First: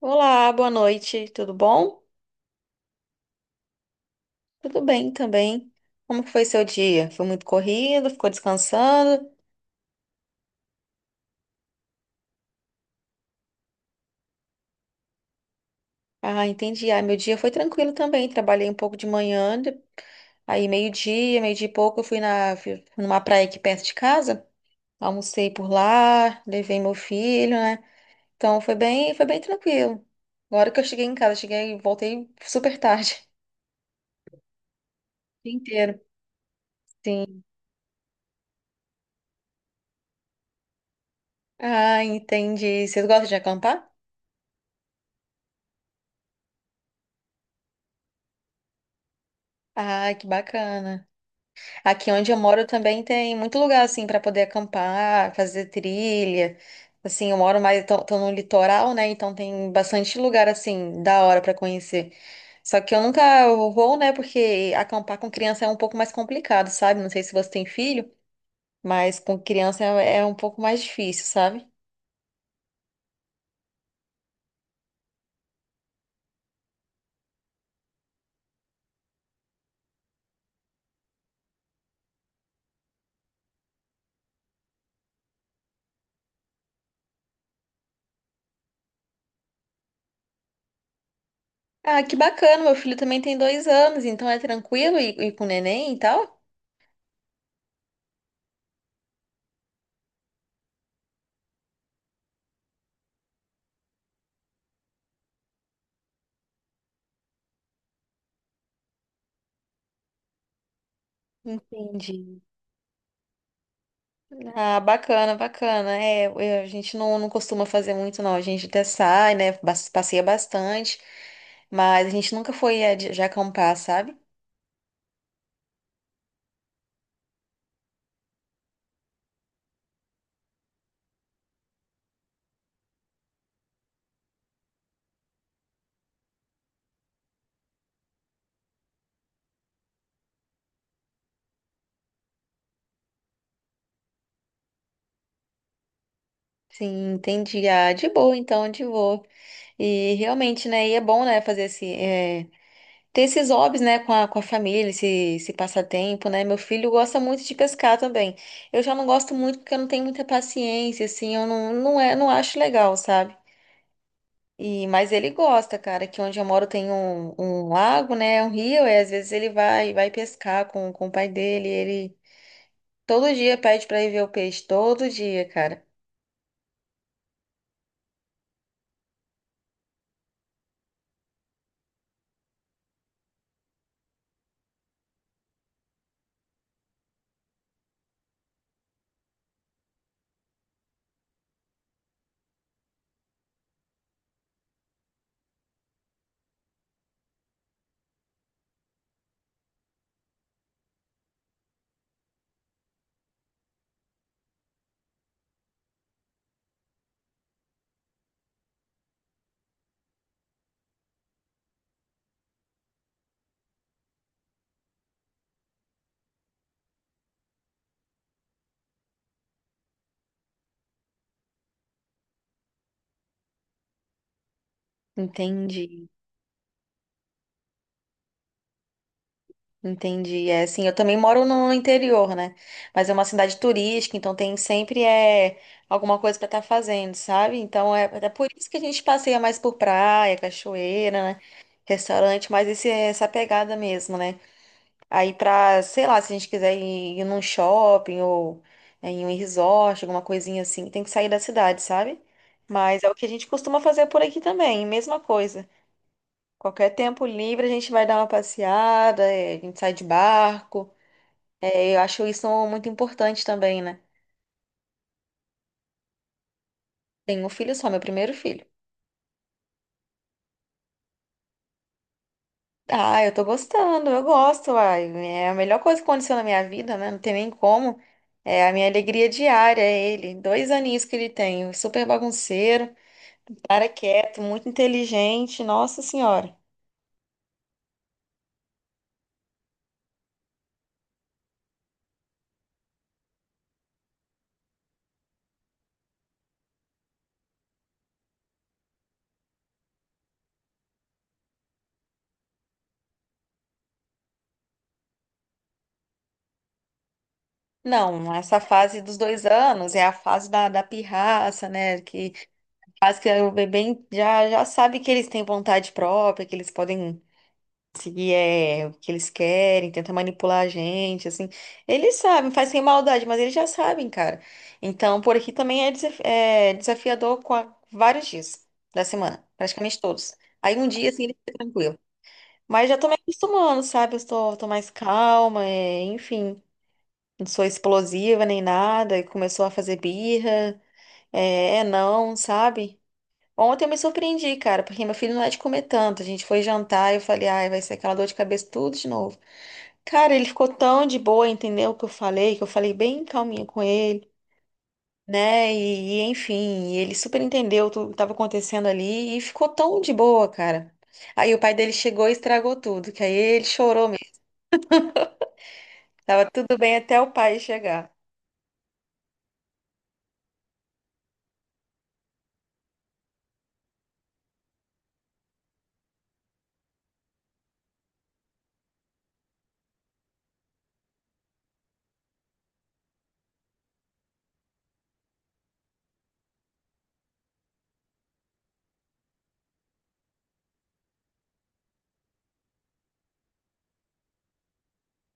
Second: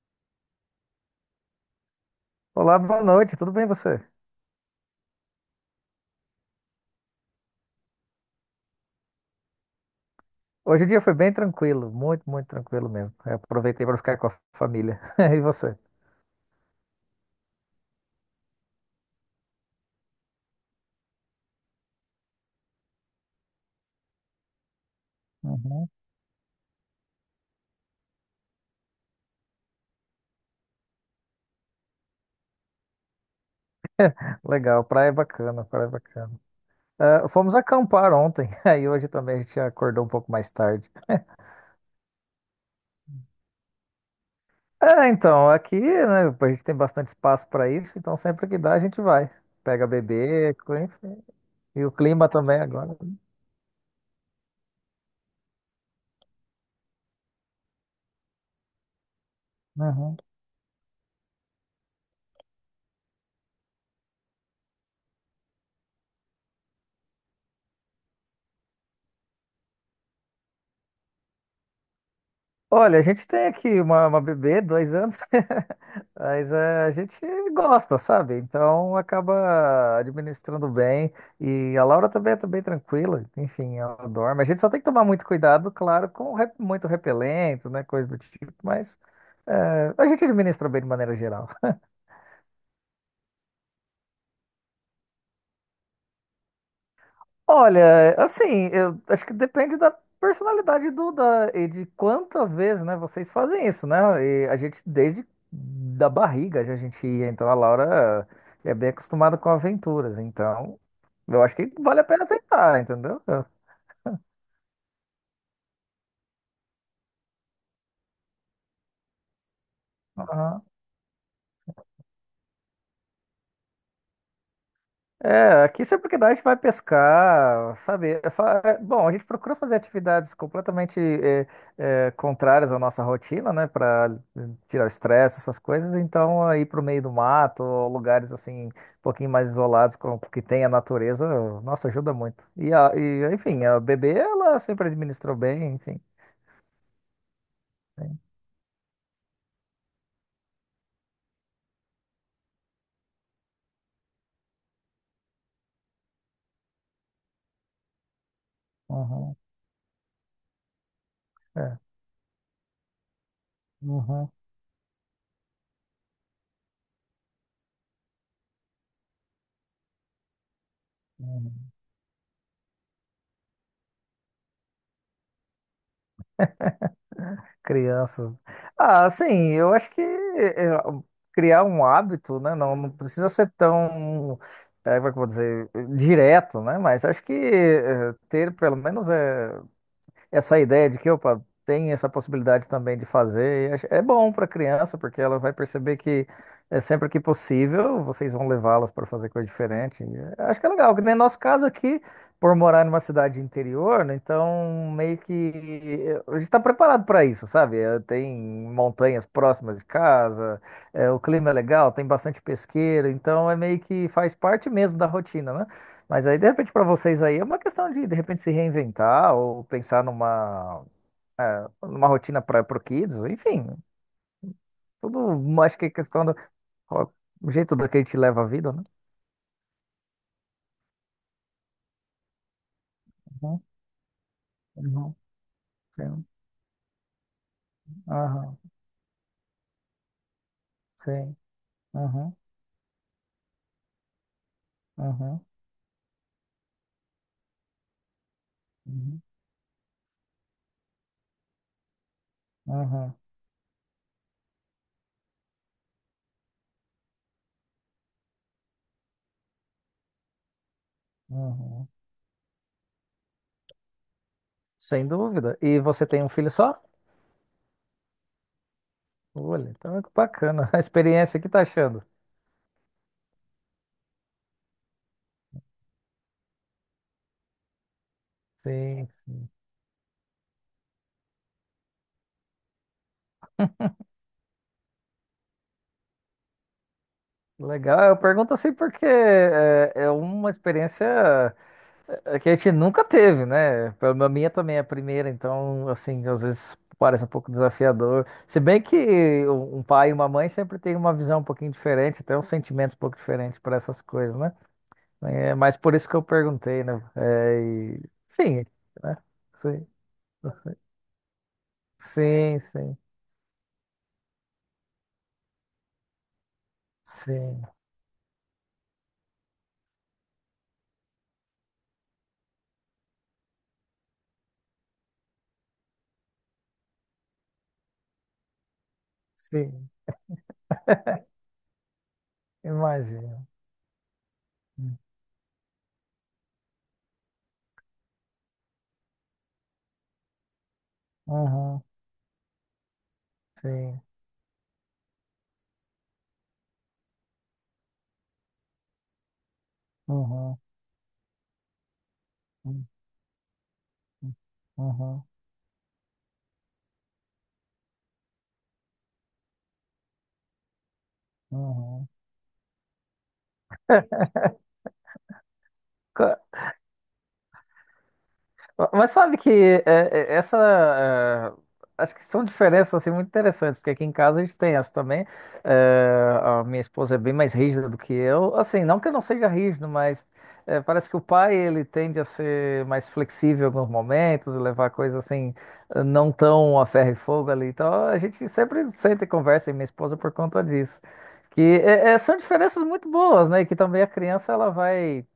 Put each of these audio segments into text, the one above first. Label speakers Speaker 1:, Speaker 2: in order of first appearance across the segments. Speaker 1: Olá, boa noite, tudo bom?
Speaker 2: Olá, boa noite, tudo bem você?
Speaker 1: Tudo bem também. Como que foi seu dia? Foi muito corrido? Ficou descansando?
Speaker 2: Hoje o dia foi bem tranquilo, muito, muito tranquilo mesmo. Eu aproveitei para ficar com a família. E você?
Speaker 1: Ah, entendi. Ah, meu dia foi tranquilo também. Trabalhei um pouco de manhã, aí meio-dia, meio-dia e pouco, eu fui numa praia aqui perto de casa, almocei por
Speaker 2: Uhum.
Speaker 1: lá, levei meu filho, né? Então foi bem tranquilo. Agora que eu cheguei em casa, voltei super tarde,
Speaker 2: Legal, praia é
Speaker 1: o dia
Speaker 2: bacana, praia é
Speaker 1: inteiro.
Speaker 2: bacana. Ah,
Speaker 1: Sim.
Speaker 2: fomos acampar ontem, aí hoje também a gente acordou um pouco mais tarde.
Speaker 1: Ah, entendi. Vocês gostam de acampar?
Speaker 2: É, então, aqui, né, a gente tem bastante espaço para isso, então sempre que dá a gente vai. Pega
Speaker 1: Ah, que
Speaker 2: bebê,
Speaker 1: bacana.
Speaker 2: enfim. E o
Speaker 1: Aqui
Speaker 2: clima
Speaker 1: onde eu
Speaker 2: também
Speaker 1: moro
Speaker 2: agora.
Speaker 1: também tem muito lugar assim para poder acampar, fazer trilha. Assim, eu moro mais tô no litoral, né? Então tem bastante
Speaker 2: Uhum.
Speaker 1: lugar assim da hora para conhecer. Só que eu nunca vou, né? Porque acampar com criança é um pouco mais complicado, sabe? Não sei se você tem filho, mas com criança é um pouco mais difícil, sabe?
Speaker 2: Olha, a gente tem aqui uma bebê, 2 anos, mas a gente gosta, sabe? Então acaba administrando bem. E a Laura também tá bem tranquila, enfim, ela dorme. A gente só tem que tomar muito cuidado, claro, com muito repelente, né? Coisa do tipo, mas a gente administra bem de maneira geral.
Speaker 1: Ah, que bacana! Meu filho também tem 2 anos, então é tranquilo e com neném e tal.
Speaker 2: Olha, assim, eu acho que depende da personalidade do da e de quantas vezes, né, vocês fazem isso, né? E a gente desde da barriga já a gente ia, então a Laura é bem acostumada com aventuras, então eu acho que vale a pena
Speaker 1: Entendi.
Speaker 2: tentar, entendeu?
Speaker 1: Ah, bacana, bacana. É, a gente não, não costuma fazer muito, não. A gente até sai, né? Passeia
Speaker 2: Aham.
Speaker 1: bastante, mas a gente nunca foi de acampar, sabe?
Speaker 2: É, aqui sempre que dá a gente vai pescar, sabe? Bom, a gente procura fazer atividades completamente contrárias à nossa rotina, né? Para tirar o estresse, essas coisas. Então, aí para o meio do mato, ou lugares assim, um pouquinho mais isolados, que tem a natureza, nossa, ajuda muito. E, enfim, a bebê, ela sempre administrou bem, enfim.
Speaker 1: Sim, entendi. Ah, de
Speaker 2: Sim.
Speaker 1: boa, então, de boa. E realmente, né? E é bom, né? Fazer esse, ter esses hobbies, né? Com a família, esse passatempo, né? Meu filho gosta muito de pescar também. Eu já não gosto
Speaker 2: Uhum,
Speaker 1: muito porque eu não tenho muita paciência, assim. Eu não,
Speaker 2: é,
Speaker 1: não, não acho legal, sabe?
Speaker 2: uhum,
Speaker 1: E, mas ele gosta, cara, que onde eu moro tem um lago, né? Um rio, e às vezes ele vai pescar com o pai
Speaker 2: uhum.
Speaker 1: dele. Ele todo dia pede pra ir ver o peixe, todo dia, cara.
Speaker 2: Crianças. Ah, sim, eu acho que é, criar um hábito, né? Não, não precisa ser tão, é, como é que eu vou dizer, direto, né? Mas acho que é, ter pelo menos é essa ideia de que, opa, tem essa possibilidade também de fazer, e é bom para a criança, porque ela vai perceber que é sempre que possível, vocês vão levá-las para fazer coisa diferente. E, é, acho que é legal, que nem nosso caso aqui, por morar numa cidade interior, né, então meio que é, a gente está preparado para isso, sabe? É, tem montanhas próximas de casa, é, o clima é legal, tem bastante pesqueiro, então é meio que faz parte mesmo da rotina, né? Mas aí, de repente, para vocês aí é uma questão de repente, se reinventar ou pensar numa rotina para o Kids, enfim, tudo acho que é
Speaker 1: Entendi,
Speaker 2: questão do ó, o jeito do que a gente leva a vida, né?
Speaker 1: entendi. É assim, eu também moro no interior, né? Mas é uma cidade
Speaker 2: Uhum,
Speaker 1: turística, então tem sempre
Speaker 2: uhum,
Speaker 1: alguma
Speaker 2: sim,
Speaker 1: coisa pra estar fazendo, sabe? Então é por
Speaker 2: aham,
Speaker 1: isso que a gente passeia mais por praia, cachoeira,
Speaker 2: sim,
Speaker 1: né?
Speaker 2: uhum,
Speaker 1: Restaurante, mas essa pegada mesmo, né? Aí
Speaker 2: uhum,
Speaker 1: pra, sei lá, se a gente quiser ir num shopping ou
Speaker 2: uhum,
Speaker 1: em um resort, alguma coisinha assim, tem que sair da cidade, sabe? Mas é o
Speaker 2: uhum,
Speaker 1: que a gente costuma fazer por aqui também, mesma coisa. Qualquer tempo livre a gente vai dar uma passeada, a gente sai de barco.
Speaker 2: uhum.
Speaker 1: É, eu acho isso muito importante também, né?
Speaker 2: Sem dúvida. E você tem um filho só?
Speaker 1: Tenho um filho só, meu primeiro filho.
Speaker 2: Olha, então é bacana a experiência, o que tá achando?
Speaker 1: Ah, eu tô gostando, eu gosto, uai. É a melhor coisa que aconteceu na minha vida, né? Não tem nem como. É a minha
Speaker 2: Sim,
Speaker 1: alegria
Speaker 2: sim.
Speaker 1: diária, é ele. 2 aninhos que ele tem, super bagunceiro. Cara quieto, muito inteligente, nossa senhora.
Speaker 2: Legal. Eu pergunto assim porque é uma experiência. É que a gente nunca teve, né? A minha também é a primeira, então, assim, às vezes parece um pouco desafiador. Se bem que um pai e uma mãe sempre têm uma visão um pouquinho diferente, até uns sentimentos um pouco diferentes para essas coisas, né? É, mas por isso que eu perguntei, né? É, e...
Speaker 1: Não, essa
Speaker 2: Enfim,
Speaker 1: fase dos
Speaker 2: né?
Speaker 1: dois
Speaker 2: Sim,
Speaker 1: anos é a fase da pirraça, né? Que
Speaker 2: sim, sim,
Speaker 1: faz que o bebê já sabe que eles têm vontade própria, que eles podem
Speaker 2: sim,
Speaker 1: seguir o que eles querem, tentar manipular a gente, assim. Eles sabem, faz sem maldade, mas eles já sabem, cara. Então, por aqui também é desafiador vários dias da semana,
Speaker 2: sim.
Speaker 1: praticamente todos. Aí um dia, assim, ele fica tranquilo. Mas já tô me
Speaker 2: Imagino.
Speaker 1: acostumando, sabe? Eu tô mais calma, enfim. Não sou explosiva nem nada. E começou a fazer birra. É,
Speaker 2: Uhum,
Speaker 1: é não, sabe? Ontem eu me
Speaker 2: sim,
Speaker 1: surpreendi, cara, porque meu filho não é de comer tanto. A gente foi jantar e eu falei, ai, vai ser aquela dor de cabeça tudo de novo. Cara, ele
Speaker 2: uhum,
Speaker 1: ficou tão de boa, entendeu o que eu
Speaker 2: uhum,
Speaker 1: falei bem calminha com ele,
Speaker 2: uhum.
Speaker 1: né? E, enfim, ele super entendeu tudo que estava acontecendo ali e ficou tão de boa, cara. Aí o pai dele
Speaker 2: Uhum.
Speaker 1: chegou e estragou tudo, que aí ele chorou. Tava tudo bem até o pai chegar.
Speaker 2: Mas sabe que é, essa. Acho que são diferenças assim, muito interessantes, porque aqui em casa a gente tem essa também. É, a minha esposa é bem mais rígida do que eu. Assim, não que eu não seja rígido, mas é, parece que o pai ele tende a ser mais flexível em alguns momentos, levar coisas assim, não tão a ferro e fogo ali. Então a gente sempre senta e conversa, e minha esposa por conta disso. Que são diferenças muito boas, né? E que também a criança ela vai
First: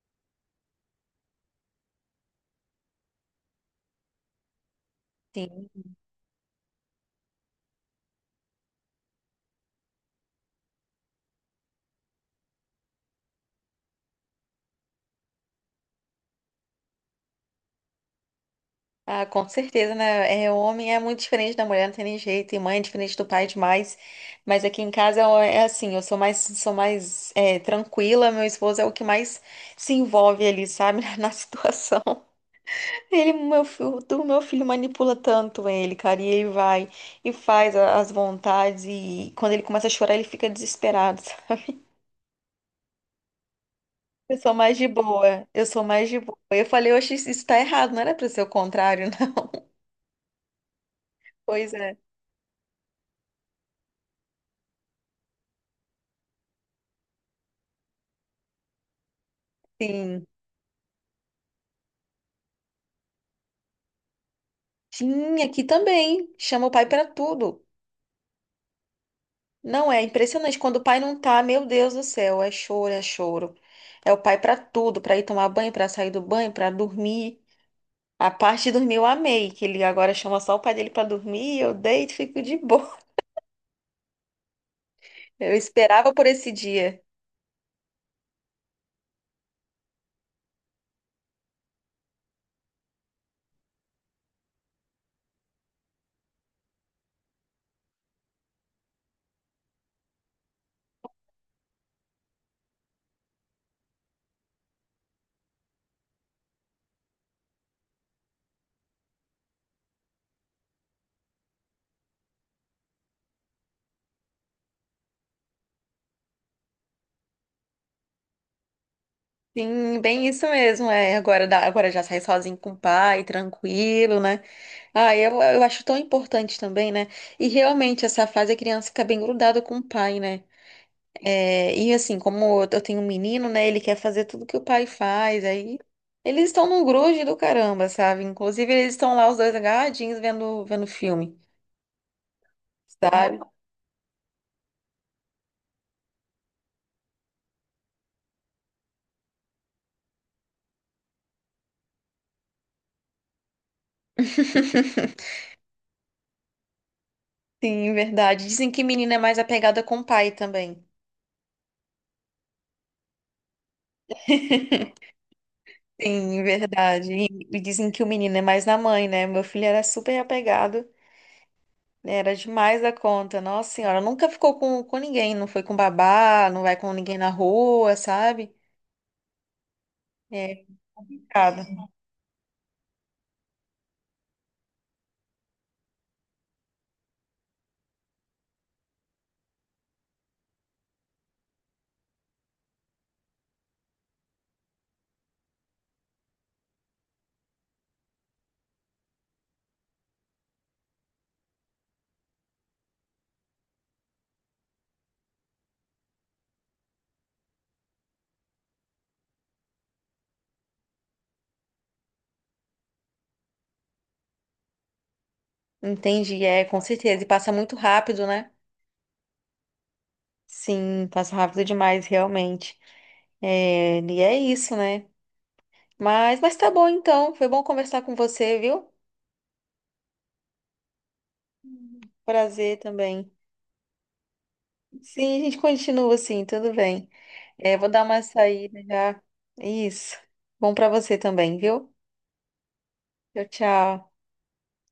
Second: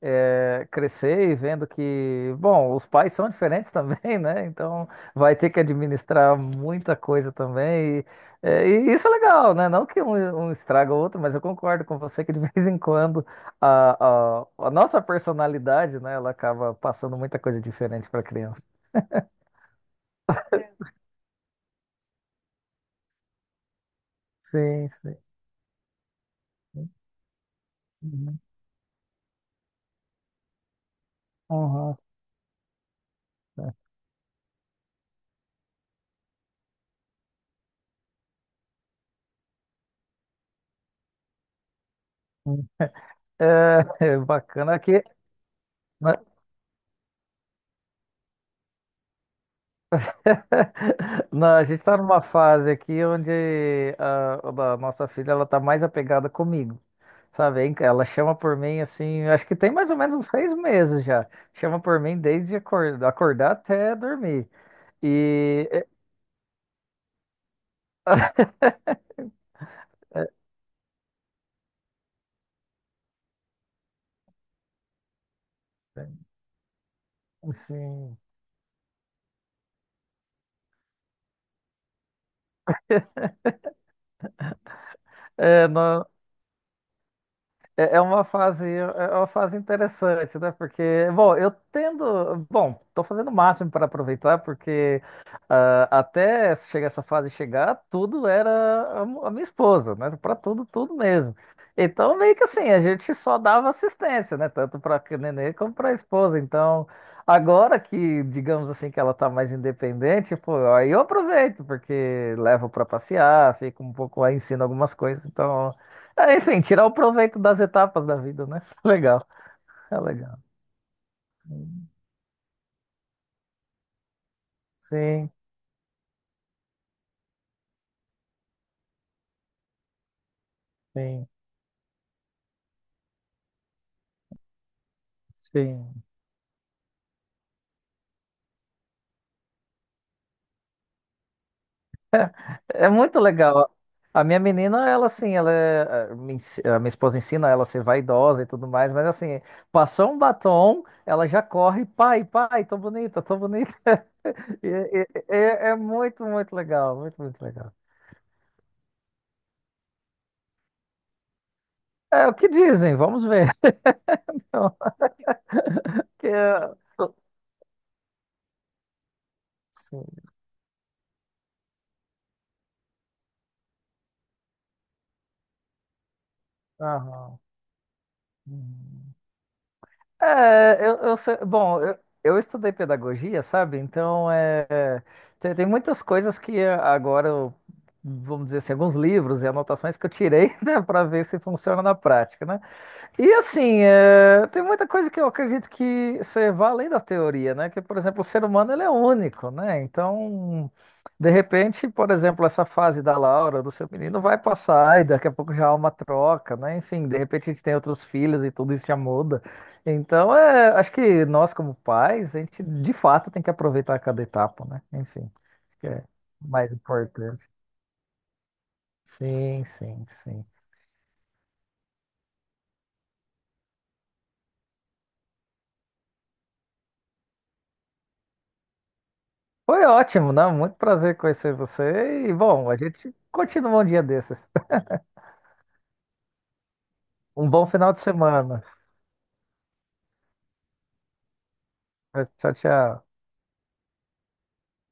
Speaker 2: é, crescer e vendo que, bom, os pais são diferentes também, né? Então vai ter que
Speaker 1: Sim.
Speaker 2: administrar muita coisa também. E isso é legal, né? Não que um estraga o outro, mas eu concordo com você que de vez em quando a nossa personalidade, né, ela acaba passando muita coisa diferente para a criança.
Speaker 1: Ah, com certeza, né? É, o homem é muito diferente da mulher, não tem nem jeito. E mãe é diferente do pai demais. Mas aqui
Speaker 2: Sim,
Speaker 1: em
Speaker 2: sim.
Speaker 1: casa é assim, eu sou mais, tranquila. Meu esposo é o que mais se envolve ali, sabe? Na
Speaker 2: Uhum. Uhum.
Speaker 1: situação. Ele, o meu filho manipula tanto ele, cara. E ele vai e faz as vontades. E quando ele começa a chorar, ele fica desesperado, sabe?
Speaker 2: É
Speaker 1: Eu sou
Speaker 2: bacana
Speaker 1: mais de
Speaker 2: aqui.
Speaker 1: boa. Eu sou mais
Speaker 2: Né?
Speaker 1: de boa. Eu falei, oxe, isso tá errado. Não era pra ser o contrário.
Speaker 2: Não, a
Speaker 1: Pois
Speaker 2: gente
Speaker 1: é.
Speaker 2: está numa fase aqui onde a nossa filha ela tá mais apegada comigo, sabe? Hein? Ela chama por mim assim, acho que tem mais ou menos
Speaker 1: Sim.
Speaker 2: uns 6 meses já. Chama por mim desde acordar até dormir.
Speaker 1: Sim, aqui
Speaker 2: E
Speaker 1: também. Chama o pai pra tudo. Não é impressionante. Quando o pai não tá, meu Deus do céu, é choro, é choro. É o pai pra tudo, pra ir tomar banho, pra sair do banho, pra dormir.
Speaker 2: sim.
Speaker 1: A parte de dormir eu amei, que ele agora chama só o pai dele pra dormir, eu deito e fico de boa. Eu
Speaker 2: É, nó-
Speaker 1: esperava por esse dia.
Speaker 2: é uma fase, é uma fase interessante, né? Porque, bom, eu tendo, bom, tô fazendo o máximo para aproveitar, porque ah, até chegar essa fase chegar, tudo era a minha esposa, né? Para tudo, tudo mesmo. Então, meio que assim, a gente só dava assistência, né? Tanto para a nenê como para a esposa. Então, agora que, digamos assim, que ela tá mais independente, pô, aí eu aproveito, porque levo para passear, fico um pouco aí, ensino algumas coisas, então. É, enfim, tirar o proveito das etapas da vida, né? Legal, é
Speaker 1: Sim, bem
Speaker 2: legal.
Speaker 1: isso mesmo. É, agora, agora já sai sozinho com o pai, tranquilo, né? Ah,
Speaker 2: Sim,
Speaker 1: eu acho tão importante também, né? E realmente, essa fase a criança fica bem grudada com o pai, né?
Speaker 2: sim,
Speaker 1: É, e assim, como eu tenho um menino, né? Ele quer fazer tudo que o pai faz, aí
Speaker 2: sim.
Speaker 1: eles estão num grude do caramba, sabe? Inclusive, eles estão lá os dois agarradinhos vendo filme,
Speaker 2: É muito
Speaker 1: sabe?
Speaker 2: legal. A minha menina, ela assim, ela é, a minha esposa ensina ela a ser vaidosa e tudo mais, mas assim, passou um batom, ela já corre, pai, pai, tô bonita, tô bonita. E É, é- é muito, muito legal, muito, muito legal.
Speaker 1: Sim, verdade. Dizem que menina é mais apegada com o pai também.
Speaker 2: É o que dizem, vamos ver. Então, que,
Speaker 1: Sim, verdade. E, dizem que o menino é mais na mãe, né? Meu filho era
Speaker 2: sim,
Speaker 1: super apegado, né? Era demais da conta. Nossa senhora, nunca ficou com ninguém, não foi com babá, não vai com ninguém na
Speaker 2: aham.
Speaker 1: rua, sabe?
Speaker 2: Uhum.
Speaker 1: É,
Speaker 2: É, bom,
Speaker 1: complicado.
Speaker 2: eu estudei pedagogia, sabe? Então, é, tem muitas coisas que é, agora, vamos dizer assim, alguns livros e anotações que eu tirei, né, para ver se funciona na prática, né? E assim, é, tem muita coisa que eu acredito que você vá além da teoria, né? Que, por exemplo, o ser humano ele é único, né? Então, de repente, por exemplo, essa fase da Laura, do seu menino, vai passar e daqui a pouco já há uma troca, né? Enfim, de repente a gente tem outros filhos e tudo isso já muda. Então, é, acho que nós, como pais, a gente de fato tem que aproveitar cada etapa, né? Enfim, acho que é
Speaker 1: Entendi, é,
Speaker 2: mais
Speaker 1: com certeza. E
Speaker 2: importante.
Speaker 1: passa muito rápido, né?
Speaker 2: Sim, sim, sim.
Speaker 1: Sim, passa rápido demais, realmente. É, e é isso, né? Mas tá bom então. Foi bom conversar com você, viu?
Speaker 2: Foi ótimo, né? Muito prazer conhecer você. E, bom,
Speaker 1: Prazer
Speaker 2: a gente
Speaker 1: também.
Speaker 2: continua um dia desses.
Speaker 1: Sim, a gente continua assim, tudo bem.
Speaker 2: Um bom
Speaker 1: É, vou
Speaker 2: final de
Speaker 1: dar uma
Speaker 2: semana.
Speaker 1: saída já. Isso. Bom pra você também, viu?
Speaker 2: Tchau, tchau.
Speaker 1: Tchau, tchau.